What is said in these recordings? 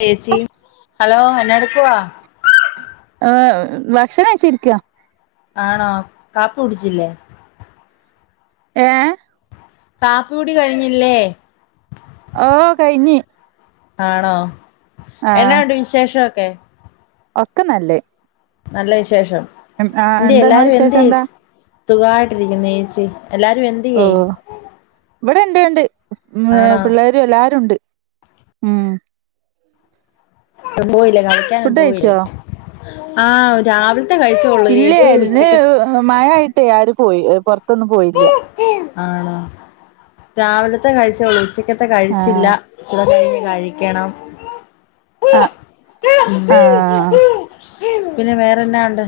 ചേച്ചി ഹലോ എന്ന എടുക്കുവാ ആഹ് ഭക്ഷണം കഴിച്ചിരിക്ക ആണോ കാപ്പി കുട്ച്ചില്ലേ? ഏഹ് കാപ്പി കുടി കഴിഞ്ഞില്ലേ? ഓ കയിഞ്ഞി. ആണോ എന്നാവുണ്ട് വിശേഷവൊക്കെ ഒക്ക നല്ല് നല്ല വിശേഷം ആഹ് എന്ത്യെ എന്താ ഇങ്ങളെ എല്ലാരും വിശേഷം എന്ത്യെ? എന്താ സുഖവായിട്ടിരിക്കുന്നു ഏച്ചി എല്ലാരും എന്ത്യേ? ഇവിടെണ്ട് ഉണ്ട് പിള്ളേ വ്ടെ ല്ലാരുണ്ട് ഉം പോയില്ലേ കളിക്കാനൊന്നും ഫുഡ് പോയില്ലേ കഴിച്ചോ ആഹ രാവിലെ ത്ത കഴിച്ചുകൊള്ളൂ ഏച്ചി ഉച്ചയ്ക്ക് മഴായിട്ടേ ആരും പോയി പൊറത്തൊന്നും പോയില്ല്യ ആണോ രാവിലത്തെ കഴിച്ചോള്ളൂ ഉച്ചക്കത്തെ കഴിച്ചില്ല ആഹ് ഉച്ചക്കാത്ത ഇഞ് കഴിക്കണം ആഹ് ഉം ആഹ് പിന്നെ വേറെന്നാ ഉണ്ട്?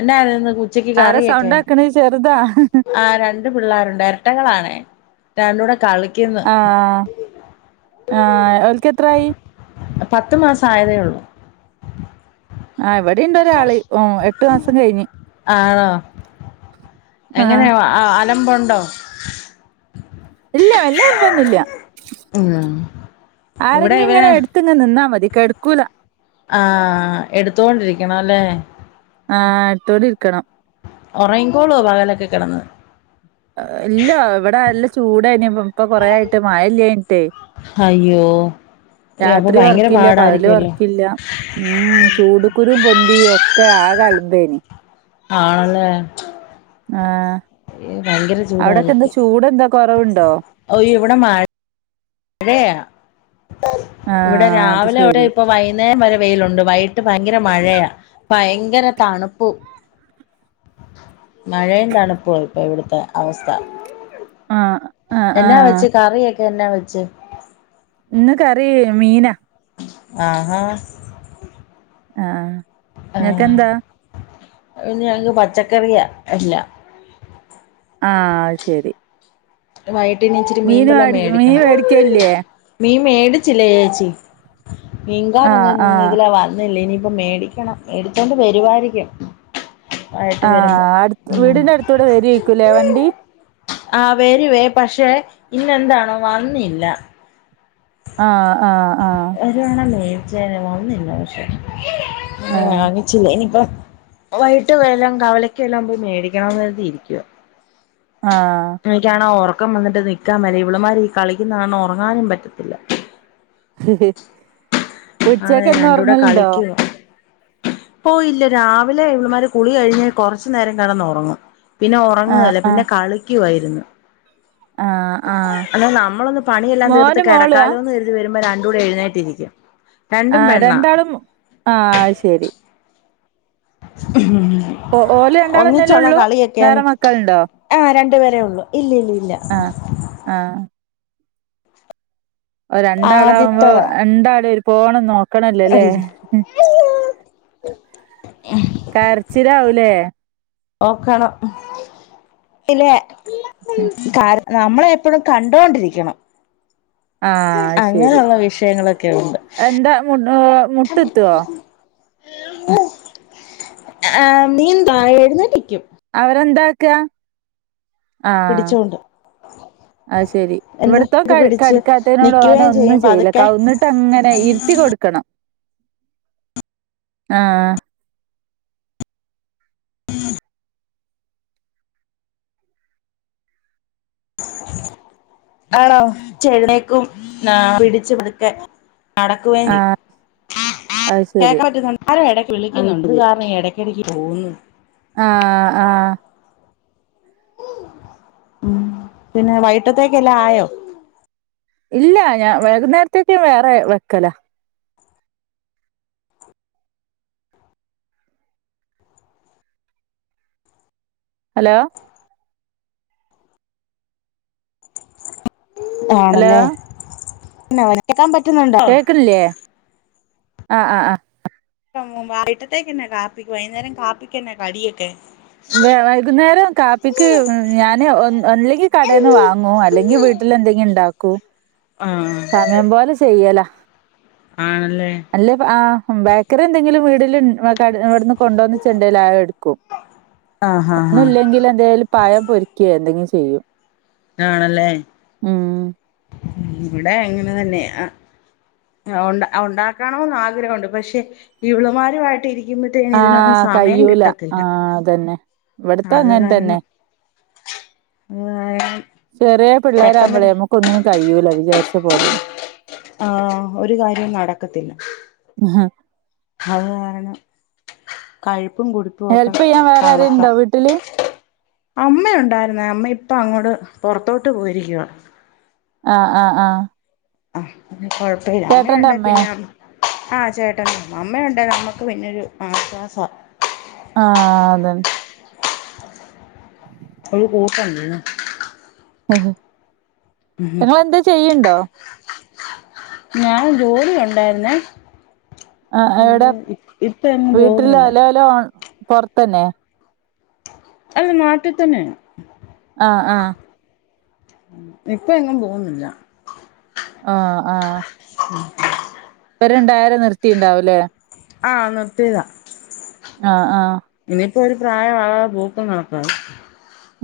എനായിരുന്നു ഇന്ന് ഉച്ചക്ക് ആരാ കറിയൊക്കെ? സൗണ്ട് ആക്കണ് ചെറുതാ ആ ര രണ്ടു പിള്ളേരുണ്ട് എര്ട്ടകളാണെ രണ്ടൂടെ കളി ആഹ് ആഹ് ഓൽക്കത്രായി? പത്ത്മാസം ആയതേ ഉള്ളൂ. ആയിവ ടിണ്ടൊരാള് ഓ എട്ടു മാസം കയിഞ്ഞ് ആണോ ആഹ ആ അലമ്പുണ്ടോ? ഇല്ല വല്ല്യ അല്മ്പോന്നുല്ല ഉം ഇവിടെ ആരെങ്കിം ഇവരെ ഇങ്ങനെ എട് ത്ത്ങ്ങനെ നിന്നാമതി കെട്ക്കൂല ആഹ് എടുത്തോണ്ടിരിക്കണം അല്ലേ? ആഹ് എട്ത്തോണ്ടിരിക്കണം. ഒറങ്ങിക്കോളോ പകലൊക്കെ കെടന്ന്? ഇല്ല ഇവിടെ ല്ല ചൂടേനി ഇപ്പം ഇപ്പൊ കൊറേയിട്ട് മഴല്ലേഞ്ഞിട്ടേയ് ഹയ്യോ രാത്രി ഒർക്കില്ല പകലു പാടായിരിക്കുവല്ലോ ഒർക്കില്ല ഉം ചൂടു കുരും പൊന്തി ഒക്കെ ആകൽമ്പേനി ആണല്ലെ ആഹ് അവ്ടൊക്കെന്താ ചൂടായിരിക്കും ചൂടെന്താ കൊറവുണ്ടോ ഓ ഇവിടെ മഴ ഴെയാ ഇവിടെ ആഹ് അത് രാവിലിവിടെ ശരി ഇപ്പ വൈ ന്നേരം വരെ വെയിലുണ്ട് വൈകീട്ട് ഭയങ്കര മഴയ, ഭയങ്കര തണുപ്പും. മഴയും തണുപ്പുവാ ഇപ്പോ ഇവിട്ത്തെ അവസ്ഥാ. ആഹ് ആഹ് എന്നാ ആഹ് വെച്ച് കറിയൊക്കെ എന്നാ വെച്ച്? ഇന്ന് കറി മീനാ ആഹാ ആഹ് ആ ഇങ്ങക്കെന്താ? ഇന്ന് ഞങ്ങക്ക് പച്ചക്കറിയാ എല്ലാം ആഹ് അത് ശരി വയ്യിട്ടെനി ഇച്ചിരി മീൻ മീന് വല്ലോം വേടി മീൻ മേടിക്കണം. വേടിക്കലില്ലേ മീ മേടിച്ചില്ല ചേച്ചി മീൻകാരൊന്നും ആഹ് ആഹ് ഇന്ന്തിലെ വന്ന് ന്നില്ല ഇനി ഇപ്പം മേടിക്കണം മേടിച്ചോണ്ട് വരുവായിരിക്കും വൈകിട്ട് വരുമ്പോ ആഹ് അടുത് ഉം വീടിന്റെ അട്ത്തൂടെ വെരുവായ്ക്കൂലെ വണ്ടി ആ് വെരുവേ പക്ഷേ ഇന്നെന്താണോ വന്നില്ലാ. ആഹ് ആഹ് ആഹ് വരുവാണേ മേടിച്ചേനെ വന്നില്ല പക്ഷെ വാങ്ങിച്ചില്ലാ ഇനിപ്പം വൈയ്യിട്ട് വെല്ലാം കവലക്ക് വെല്ലാം പോയി മേടിക്കണോന്ന് കരുതി ഇരിക്കുവാ ആഹ് എനിക്കാണോ ഒറക്കം വന്നിട്ട് നിക്കാൻ മേലാ ഇവള്മാര് ഈ കളിക്കുന്ന കാരണം ഒറങ്ങാനും പറ്റ് ആണ് ഉച്ചക്കെന്നാ രണ്ടൂടെ ഒറങ്ങല്ണ്ടോ കളിക്കുവാ ഓഹ് ഇല്ലാ രാവിലെ ഇവള്മാര് കുളി കഴിഞ്ഞാ കൊറച്ചു നേരം കെടന്നൊറങ്ങും പിന്നെ ആഹ് ഒറങ്ങുകേലാ പിന്നെ ആഹ് കളിക്കുവാ ഇരുന്ന് ആഹ് ആഹ് എന്നാ നമ്മളൊന്ന് പണിയെല്ലാം തീർത്ത് മോനും മോളുവാ കെടക്കാലോന്ന് കരുതി വരുമ്പോ രണ്ടും കൂടെ എഴുന്നേറ്റിരിക്കും രണ്ടും ആഹ് പെണ്ണാ രണ്ടാളും ആഹ് അയ് ശരി ഉ [inaudible] ഓ ഓല് രണ്ടാളെന്നല്ലേ ഇള്ളൂ വേറെ മക്കളുണ്ടോ ആഹ് രണ്ടുപേരേ ഒള്ളൂ ഇല്ല ഇല്ല ഇല്ല ആഹ് ആഹ് ഓഹ് രണ്ടാളാാവുമ്പോ ആദ്യത്തതാ രണ്ടാളേം ഒര് പോണം നോക്കണല്ലോല്ലേ അവിടിരി കരച്ചിലാവൂല്ലേ നോക്കണം ഇല്ലെ കര നമ്മളെ എപ്പഴും കണ്ടോണ്ടിരിക്കണം ആഹ് അത് അങ്ങനെയുള്ള വിഷയങ്ങളൊക്കെ ഉണ്ട് മുട് ഏഹ് മുട്ട്ത്തോ ആഹ് ആഹ് നീൻ ആഹ് എഴുന്നേറ്റ്ക്കും അവരെന്താക്കാ? ആഹ് പിടിച്ചോണ്ട് അത് ശെരി എന്താ ഇവിടത്തോൻ ക പിടിച്ച് കട്ക്കാത്തനോട് ഓൻ നിക്കുകയും ഒന്നും ചെയ്യും ചെയ്യില്ലാ പതുക്കെ കവന്ന് ട്ടങ്ങനെ ഇരുത്തി കൊടുക്കണം അ ആഹ് ആണോ ച്ചെഴ്നേക്കും ആഹ് പിടിച്ച് പതുക്കെ നടക്കുവേം ചെയ്യും അത് ശരി കേക്കാൻ പറ്റ്ന്ന് ആരോ എടയ്ക്ക് വിളിക്കുന്നുണ്ട് അതുകാരണം ഈ എടയ്ക്കെടക്ക് പോവ്ന്ന് ആഹ് ആഹ് ഉം പിന്നെ വൈയ്യിട്ടത്തേക്കെല്ലാം ആയോ? ഇല്ലാ ഞാൻ വൈകുന്നേരത്തേക്ക് ഞാൻ വേറെ വെക്കലാ ഹലോ ഹലോ ആണല്ലേ എന്നെ കെക്കാൻ പറ്റുന്നുണ്ടോ കേക്കില്ലേ ആഹ് ആഹ് ആഹ് [unintelligible] വഈട്ടത്തേക്ക് എന്നാ കാപ്പിക്ക് വൈന്നേരം കാപ്പിക്കെന്നാ കടിയൊക്കെ വ വൈകുന്നേരം കാപ്പിക്ക് ഞാന് ഒന്ന് ഒന്നുല്ലെങ്കി കടൽന്ന് വാങ്ങു അല്ലെങ്കി വീ ൽ എന്തെങ്കി ഉണ്ടാക്കു [inaudible] സമയം പോലെ ചെയ്യല ആണല്ലേ അല്ലേ ആഹ് ബേക്കറി എന്തെങ്കി വീടില്ൻ വെ ഇവിടുന്ന് കൊണ്ടുവന്ന് ചെണ്ടൽ ആ എടുക്കും ആഹ് ആഹ് ആഹ് ഒന്നുല്ലെങ്കില് എന്തേലു പഴം പൊരിക്കെ എന്തെങ്കി ചെയ്യും ആണല്ലേ ഉം ഇവിടെ അങ്ങനെ തന്നെഅ ഉണ്ടാ ഉണ്ടാക്കണന്ന് ആഗ്രഹുണ്ട് പക്ഷെ ഇവളുമാരുമായിട്ട് ഇരി ആഹ് കയ്യൂലആഹ് അതന്നെ ഇവിടത്ത അത് അങ്ങൻ തന്നെ കാരണം അത് കാരണം ചെറിയ പിള്ളേരാവുമ്പോളെ പെട്ടെന്ന് നമ്മുക്കൊന്നിനും കഴിയൂല വിചാരിച്ച പോലൊന്നും ആഹ് ഒരു കാര്യം നടക്കത്തില്ല ഉം അത് കാരണം കഴിപ്പും കൊടു ഹെൽപ് യ്യാൻ വേറെ ആരെലുണ്ടോ വീട്ടില് അമ്മയുണ്ടായിരുന്ന അമ്മ ഇപ്പം അങ്ങോട്ട് പുറത്തോട്ട് പോയിരിക്കുവാ ആഹ് ആഹ് ആഹ് അഹ് കുഴപ്പല്ല ചേട്ടന്റെ അമ്മണ്ടെ അമ്മേ പിന്നെ ആഹ് ചേട്ടൻ അമ്മയുണ്ടെ നമ്മക്ക് പിന്നെരു ആശ്വാസം ആഹ് അതെ ഒരു കൂർക്കേണ്ടെന്നു ഉം നിങ്ങളെന്തേ ചെയ്യണ്ടോ ഞാൻ ജോലി ഉണ്ടായിരുന്നേ അഹ് എവിടെ അയ്യോ ഇപ്പ എങ്ങും വീട്ടില് പോകുന്നില്ല അലല പോറത്തന്നെ അത് നാട്ടി തന്നെ ആഹ് ആഹ് ഇപ്പൊ എങ്ങും പോന്നില്ല ആഹ് ആഹ് ആഹ് ഒരണ്ടായിരം നിർത്തിണ്ടാവുല്ലേ ആഹ് നിർത്തിതാ ആഹ് ആഹ് ഇനിയിപ്പോ ഒരു പ്രായാകാതെ പൂക്കും കാണക്കാണ്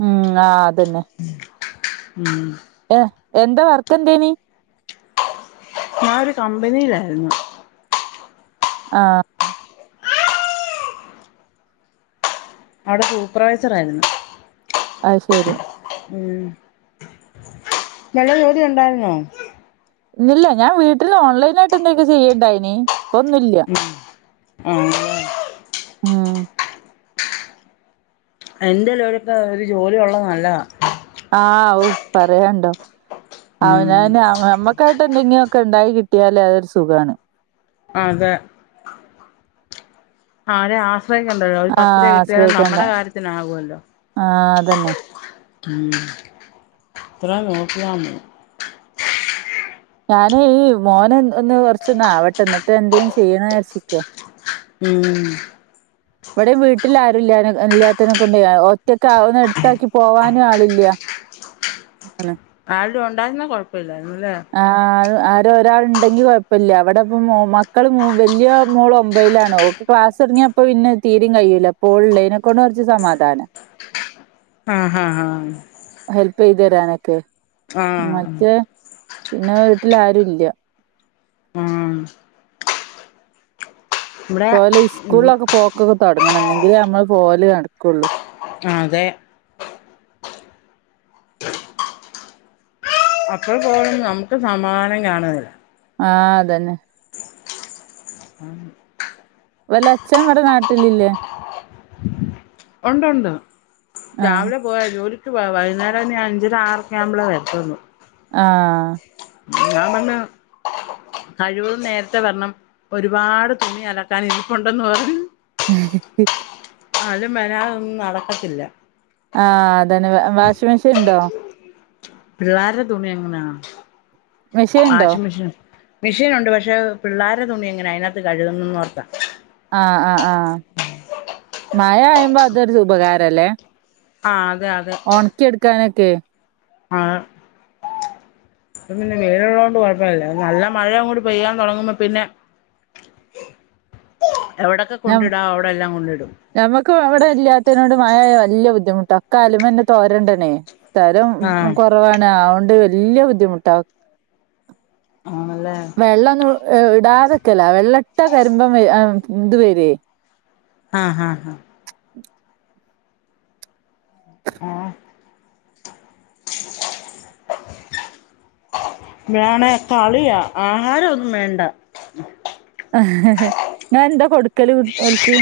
ഉം ആഹ് അതന്നെ ഉം ഏഹ് എന്താ വർക്കന്തേനി ഞാനോരു കമ്പനിയിലായിരുന്നു ആഹ് അവിടെ സൂപ്പർവൈസർ ആയിരുന്നു അ ശെരി ഉം നല്ല ജോലി ഉണ്ടായിര്ന്നോ ഇല്ല ഞാന് വീട്ടില് ഓൺലൈനായിട്ട് ന്തൊക്കെ ചെയ്യണ്ടായ്നി ഇപ്പൊന്നുല്ല ഉം ആണല്ലേ ആഹ് എന്റെ [unintelligible] ഒരു ജോലി ഒള്ളത് നല്ലതാ ആഹ് ആവ് പറയാണ്ടോ ഉം അവനാന് ആഹ് അമ്മക്ക് അമ്മക്കായിട്ട് എന്തെങ്കിലൊക്കെ ണ്ടായി കിട്ടിയാല് അതൊരു സുഖാണ് അതെ ആഹ് ര ആഹ് പ്പണ്ടല്ലോ ഒരു ആഹ് പത്തിര കിട്ടിയാലും ആശ്രയിക്കണ്ട. നമ്മുടെ കാര്യത്തിനാകുല്ലോ ആഹ് അതന്നെ. ഉം കൊറേ നോക്കിയാണ് ഞാന് ഈ മോന് ഒന്ന് കൊറച്ചൊന്ന് ആവട്ടെ എന്നിട്ട് എന്തേലും ചെയ്യണന്ന് ചാരിച്ചിക്ക ഉം ഇവിടെയും വീട്ടിൽ ആരും ഇല്ലനെ ഇല്ലാത്തനെ കൊണ്ടെയ് ഒറ്റക്കാവ് ന്ന് എട്ത്താക്കി പോവാനും ആളില്ല അന്നെ ആരേലും ഉണ്ടായിരുന്ന കൊയ്പ്പല്ലയ്രുന്നുല്ലേ ആഹ് ആരെ ഒരാള് ണ്ടെങ്കി കൊയ്പ്പല്ല വ്ടെപ്പോ മോ മക്കൾ മൂ വലിയ മോള് ഒമ്പയിലാണ് ഓക്ക് ക്ലാസ് തോട്ങ്ങിയപ്പ പിന്നെ തീരിം കയ്യൂല്ലപ്പോ ഓള് ഉള്ളതിനെക്കൊണ്ട് കുറച്ച് സമാധാന ആഹ് ആഹ് ആഹ് ഹെൽപെയ്തേരാനൊക്കെ ആഹ് പിന്നെ വീട്ടിൽ ആരുല്യ ഉം ഇവിടെ ഓല് സ്കൂളിലൊക്കെ പോക്കൊക്കെ തുടങ്ങണം ന്നെങ്കിലേ നമ്മള് പോക്ക് നടക്കുള്ളൂ അതെ മക്കൾ പോകും നമുക്ക് സമാധാനം കാണ്ല ആഹ് അതന്നെ അതാണ് ഓലച്ഛൻ ഇവടെ നാട്ടിലില്ലേ ഉണ്ടുണ്ട് ആഹ് രാവിലെ പോ പോയാ ജോലിക്ക് പോയാ വൈകുന്നേരം ഇനി അഞ്ചര ആറൊക്കെയാകുമ്പളേ വരത്തൊള്ളൂ ആഹ് ഞാൻ ബട്ന്ന് കഴിവതും നേരത്തെ വരണം ഒരുപാട് തുണി അലക്കാനിരിപ്പുണ്ടെന്ന് പറഞ്ഞു ഹി-ഹി-ഹി ആള് മെനാതൊന്നും നടക്കത്തില്ല ആഹ് അതന്നെ വാഷിംഗ് മെഷീന്ണ്ടോ പിള്ളാര്ടെ തുണിയെങ്ങനാ മെഷീൻ ഉണ്ടോ വാഷിംഗ് മെഷീന്ണ്ട് മെഷീനുണ്ട് പക്ഷേ പിള്ളാരെ തുണിയെങ്ങനാ അയിനകത്ത് കഴുകുന്നെന്നോർത്താ ആഹ് ആഹ് ആഹ് മഴയായ്മ്പൊ അതൊരു ഉപകാരല്ലേ ആഹ് അതെയതെ ഉണക്കി എടുക്കാനൊക്കെ അതെ ഇപ്പപ്പിന്നെ വെയിലുള്ളൊണ്ട് കൊയ്പ്പല്ലല്ലോ നല്ല മഴയങ്ങോട്ട് പെയ്യാൻ തൊടങ്ങുമ്പോ പ്പിന്നെ എവിടൊക്കെ കൊണ്ടിടാവോ അവിടെല്ലാം കൊണ്ടിടും നമ്മുക്ക് അവിടെ ഇല്ലാത്തിനോട് മഴയായ വല്യ ബുദ്ധിമുട്ടാ ഒക്കെ അയലുമ്മെന്നെ തോരിടണേയ് സ്ഥലും ആ കൊറവാണ് അതൊണ്ട് വല്യ ബുദ്ധിമുട്ടാ ആണല്ലേ വെള്ളൊന്നും ഇടാത്ക്കല്ല വെള്ള്ട്ടാ കര്മ്പൻ വെരും ഇത് വെരയ്‌ ആഹ് ആഹ് ആഹ് [inaudible] ഏഹ് വേണെ കളിയാ ആഹാരൊന്നും വേണ്ട അഹ് ഇങ്ങളെന്താ കൊടുക്കല് ഓൽക്ക്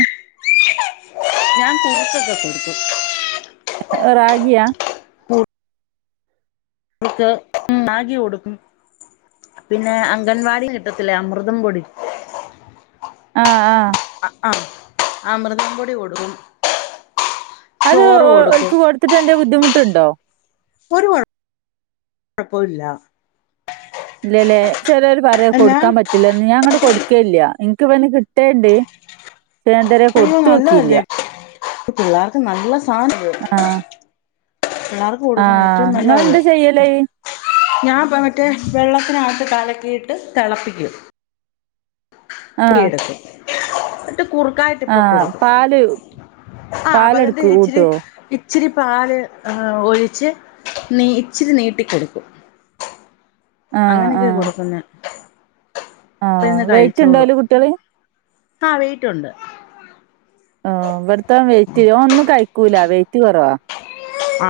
ഞാൻ കുറിച്ചൊക്കെ കൊട്ക്കും റാഗിയാ കുറുക്ക് റാഗി കൊടുക്കും പിന്നെ അംഗൻവാടിന്ന് കിട്ടത്തില്ലേ അമൃതംപൊടി ആഹ് ആഹ് ആഹ് ആഹ് അമൃതംപൊടി കൊട്ക്കും അത് ഓൽക്ക് കൊട്ത്തിട്ടെന്തേ ബുദ്ധിമുട്ട്ണ്ടോ ഒരുകൊഴ കൊഴപ്പുല്ല ഇല്ലല്ലേ ചെലര് പറയ എന്നാ കൊട്ക്കാൻ പറ്റില്ലന്ന് ഞാഅങ്ങ്ണ്ട് കൊട്ക്കെയില്ല എനിക്ക്വ്ട്ന്ന് കി ട്ടേണ്ട് പക്ഷെന്തറിയോ കൊട്ത്തോക്കിയില്ല ഇപ്പൊ പിള്ളേർക്ക് നല്ല സാധന്ണ്ട് ആഹ് പിള്ളേർക്ക് കൊട്ക്ക്ണ ആഹ് ഏറ്റവും നല്ലതാ അത് ഇങ്ങളെന്താ ചെയ്യല്? ഞാൻ ഇപ്പ മറ്റേ വെള്ളത്തിനകത്ത് കലക്കിയിട്ട് തെളപ്പിക്കും ആഹ് കുറുക്കിയെടുക്കും ട്ട് കുറുക്കായിട്ടിപ്പൊ ആഹ് കൊടുക്കും പാല് ആ അപ്പതിന്റെ പാലെടുക്കോ ഇച്ചിരി കൂട്ടോ? ഇച്ചിരി പാല് ഒഴിച്ച് നീ ഇച്ചിരി നീട്ടിക്കൊടുക്കും ആഹ് അങ്ങനെയൊക്കെയാ ആഹ് കൊടുക്കുന്നെ ആഹ് ഇപ്പിര്ന്ന് കഴിച്ചോളും വെയിറ്റ്ണ്ടോല് കുട്ട്യാള്? ആഹ് വെയ്റ്റുണ്ട് ഇവ്ടത്തവൻ വെയ്റ്റ് ഓനൊന്നും കഴിക്കൂല വെയ്റ്റ് കൊറവാ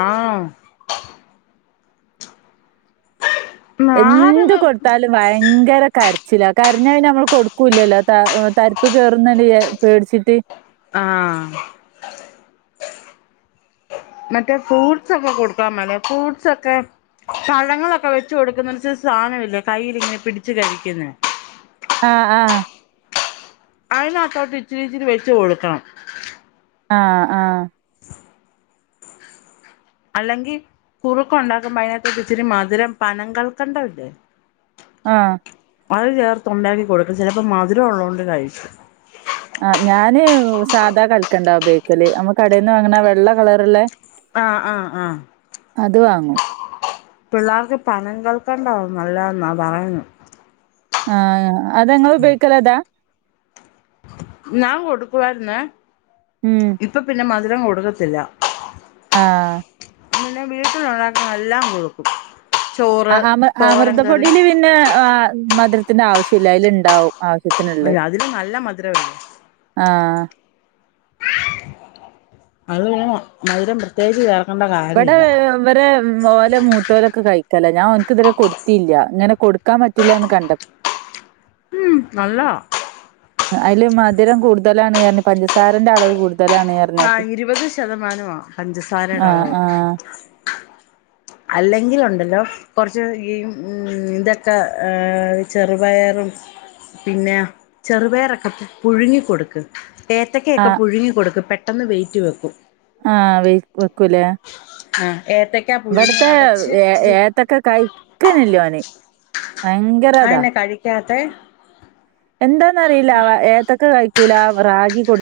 ആഹ് എന്ത് ആഹാരൊക്കെ കൊട്ത്താലും ഭയങ്കര കരച്ചിലാ കരഞ്ഞയിഞ്ഞാ നമ്മള് കൊടു ക്കുല്ലല്ലോ തരിപ്പ് കേയറുന്നട് പേടിച്ചിട്ട് ആഹ് മറ്റേ ഫ്രൂട്ട്സ് ഒക്കെ കൊടുക്കാൻ മേലെ ഫ്രൂട്ട്സ് ഒക്കെ പഴങ്ങളൊക്കെ വെച്ചു കൊടുക്കുന്നര് സാധനമില്ലെ കയ്യിലിങ്ങനെ പിടിച്ചു കഴിക്കുന്ന ആഹ് ആഹ് അതിനകത്തോട്ട് ഇച്ചിരി ഇച്ചിരി വെച്ച് കൊടുക്കണം ആഹ് ആഹ് അല്ലെങ്കിൽ കുറുക്കണ്ടാക്കുമ്പോ അതിനകത്ത് ഇത്തിരി മധുരം പനം കൽ ക്കണ്ടമില്ലേ ആഹ് അത് ചേർത്ത് ഉണ്ടാക്കി കൊടുക്ക് ചിലപ്പോ മധുരംള്ളത് കൊണ്ട് കഴിക്കും ആ ഞാന് സാധാ കളിക്കണ്ടാ ഉപയോഗിക്കല് നമ്മുക്കടെന്ന് വാങ്ങണ വെള്ള കളറ്ള്ള ആഹ് ആഹ് ആഹ് അത് വാങ്ങും പിള്ളേർക്ക് പനം കൽക്കണ്ടാവ നല്ലന്നാ പറയുന്നെ ആഹ് അതങ്ങള് ഉപയോഗിക്കല് അതാ ഞാൻ കൊടുക്കുവാരുന്നേ ഉം ഇപ്പം പിന്നെ മധുരം കൊടുക്കത്തില്ല ആഹ് പിന്നെ വീട്ടിൽ ഉണ്ടാകുന്ന എല്ലാം കൊടുക്കും ആ ചോറ് അമൃ തോരൻ കറി അമൃതപ്പൊടിൽ പിന്നെ മധുരത്തിന്റെ ആവശ്യല്ല അതിൽ ഉണ്ടാവും ആവശ്യ അ അതില് നല്ല മധുരമല്ലേ ആഹ് അതിൽ പിന്നെ മധുരം പ്രത്യേകിച്ച് ചേർക്കണ്ട ഇവിടെ ഇവരെ ഓല മൂത്തോലൊക്കെ കഴിക്കല ഞാൻ ഒന് ക്ക് ഇതുവരെ കൊടുത്തില്ല ഇങ്ങനെ കൊടുക്കാൻ പറ്റില്ല എന്ന് കണ്ട ഉം നല്ലതാ അതില് മധുരം കൂടുലാണ് പറഞ്ഞ് പ ഞ്ചസാരന്റെ അളവ് കൂടുതൽ ആഹ് ഇരുപത് ശതമാനമാ പഞ്ചസാരയുടെ അളവ് ആഹ് അല്ലെങ്കിലുണ്ടല്ലോ കുറച്ച് ഈ ഇതൊക്കെ ചെറുപയറും പിന്നെ ചെറുപഴറ് ഒക്കെ പുഴുങ്ങി കൊടുക്ക് ഏത്തക്കക്കെ ആ ഒകെ പുഴുങ്ങി കൊടുക്ക് പെട്ടെന്ന് വെയിറ്റ് വെക്കും ആഹ് വൈറ്റ് വെക്കൂലേ ആഹ് ഏത്ത ഇവിടുത്തെ ഏത്തക്ക കഴിക്കന്നെ ഇല്ല ഓന് അതെന്ന കഴിക്കാത്തെ എന്താന്നറിയില്ല അവ ഏത്തക്ക കൈക്കൂല റാഗി കൊടു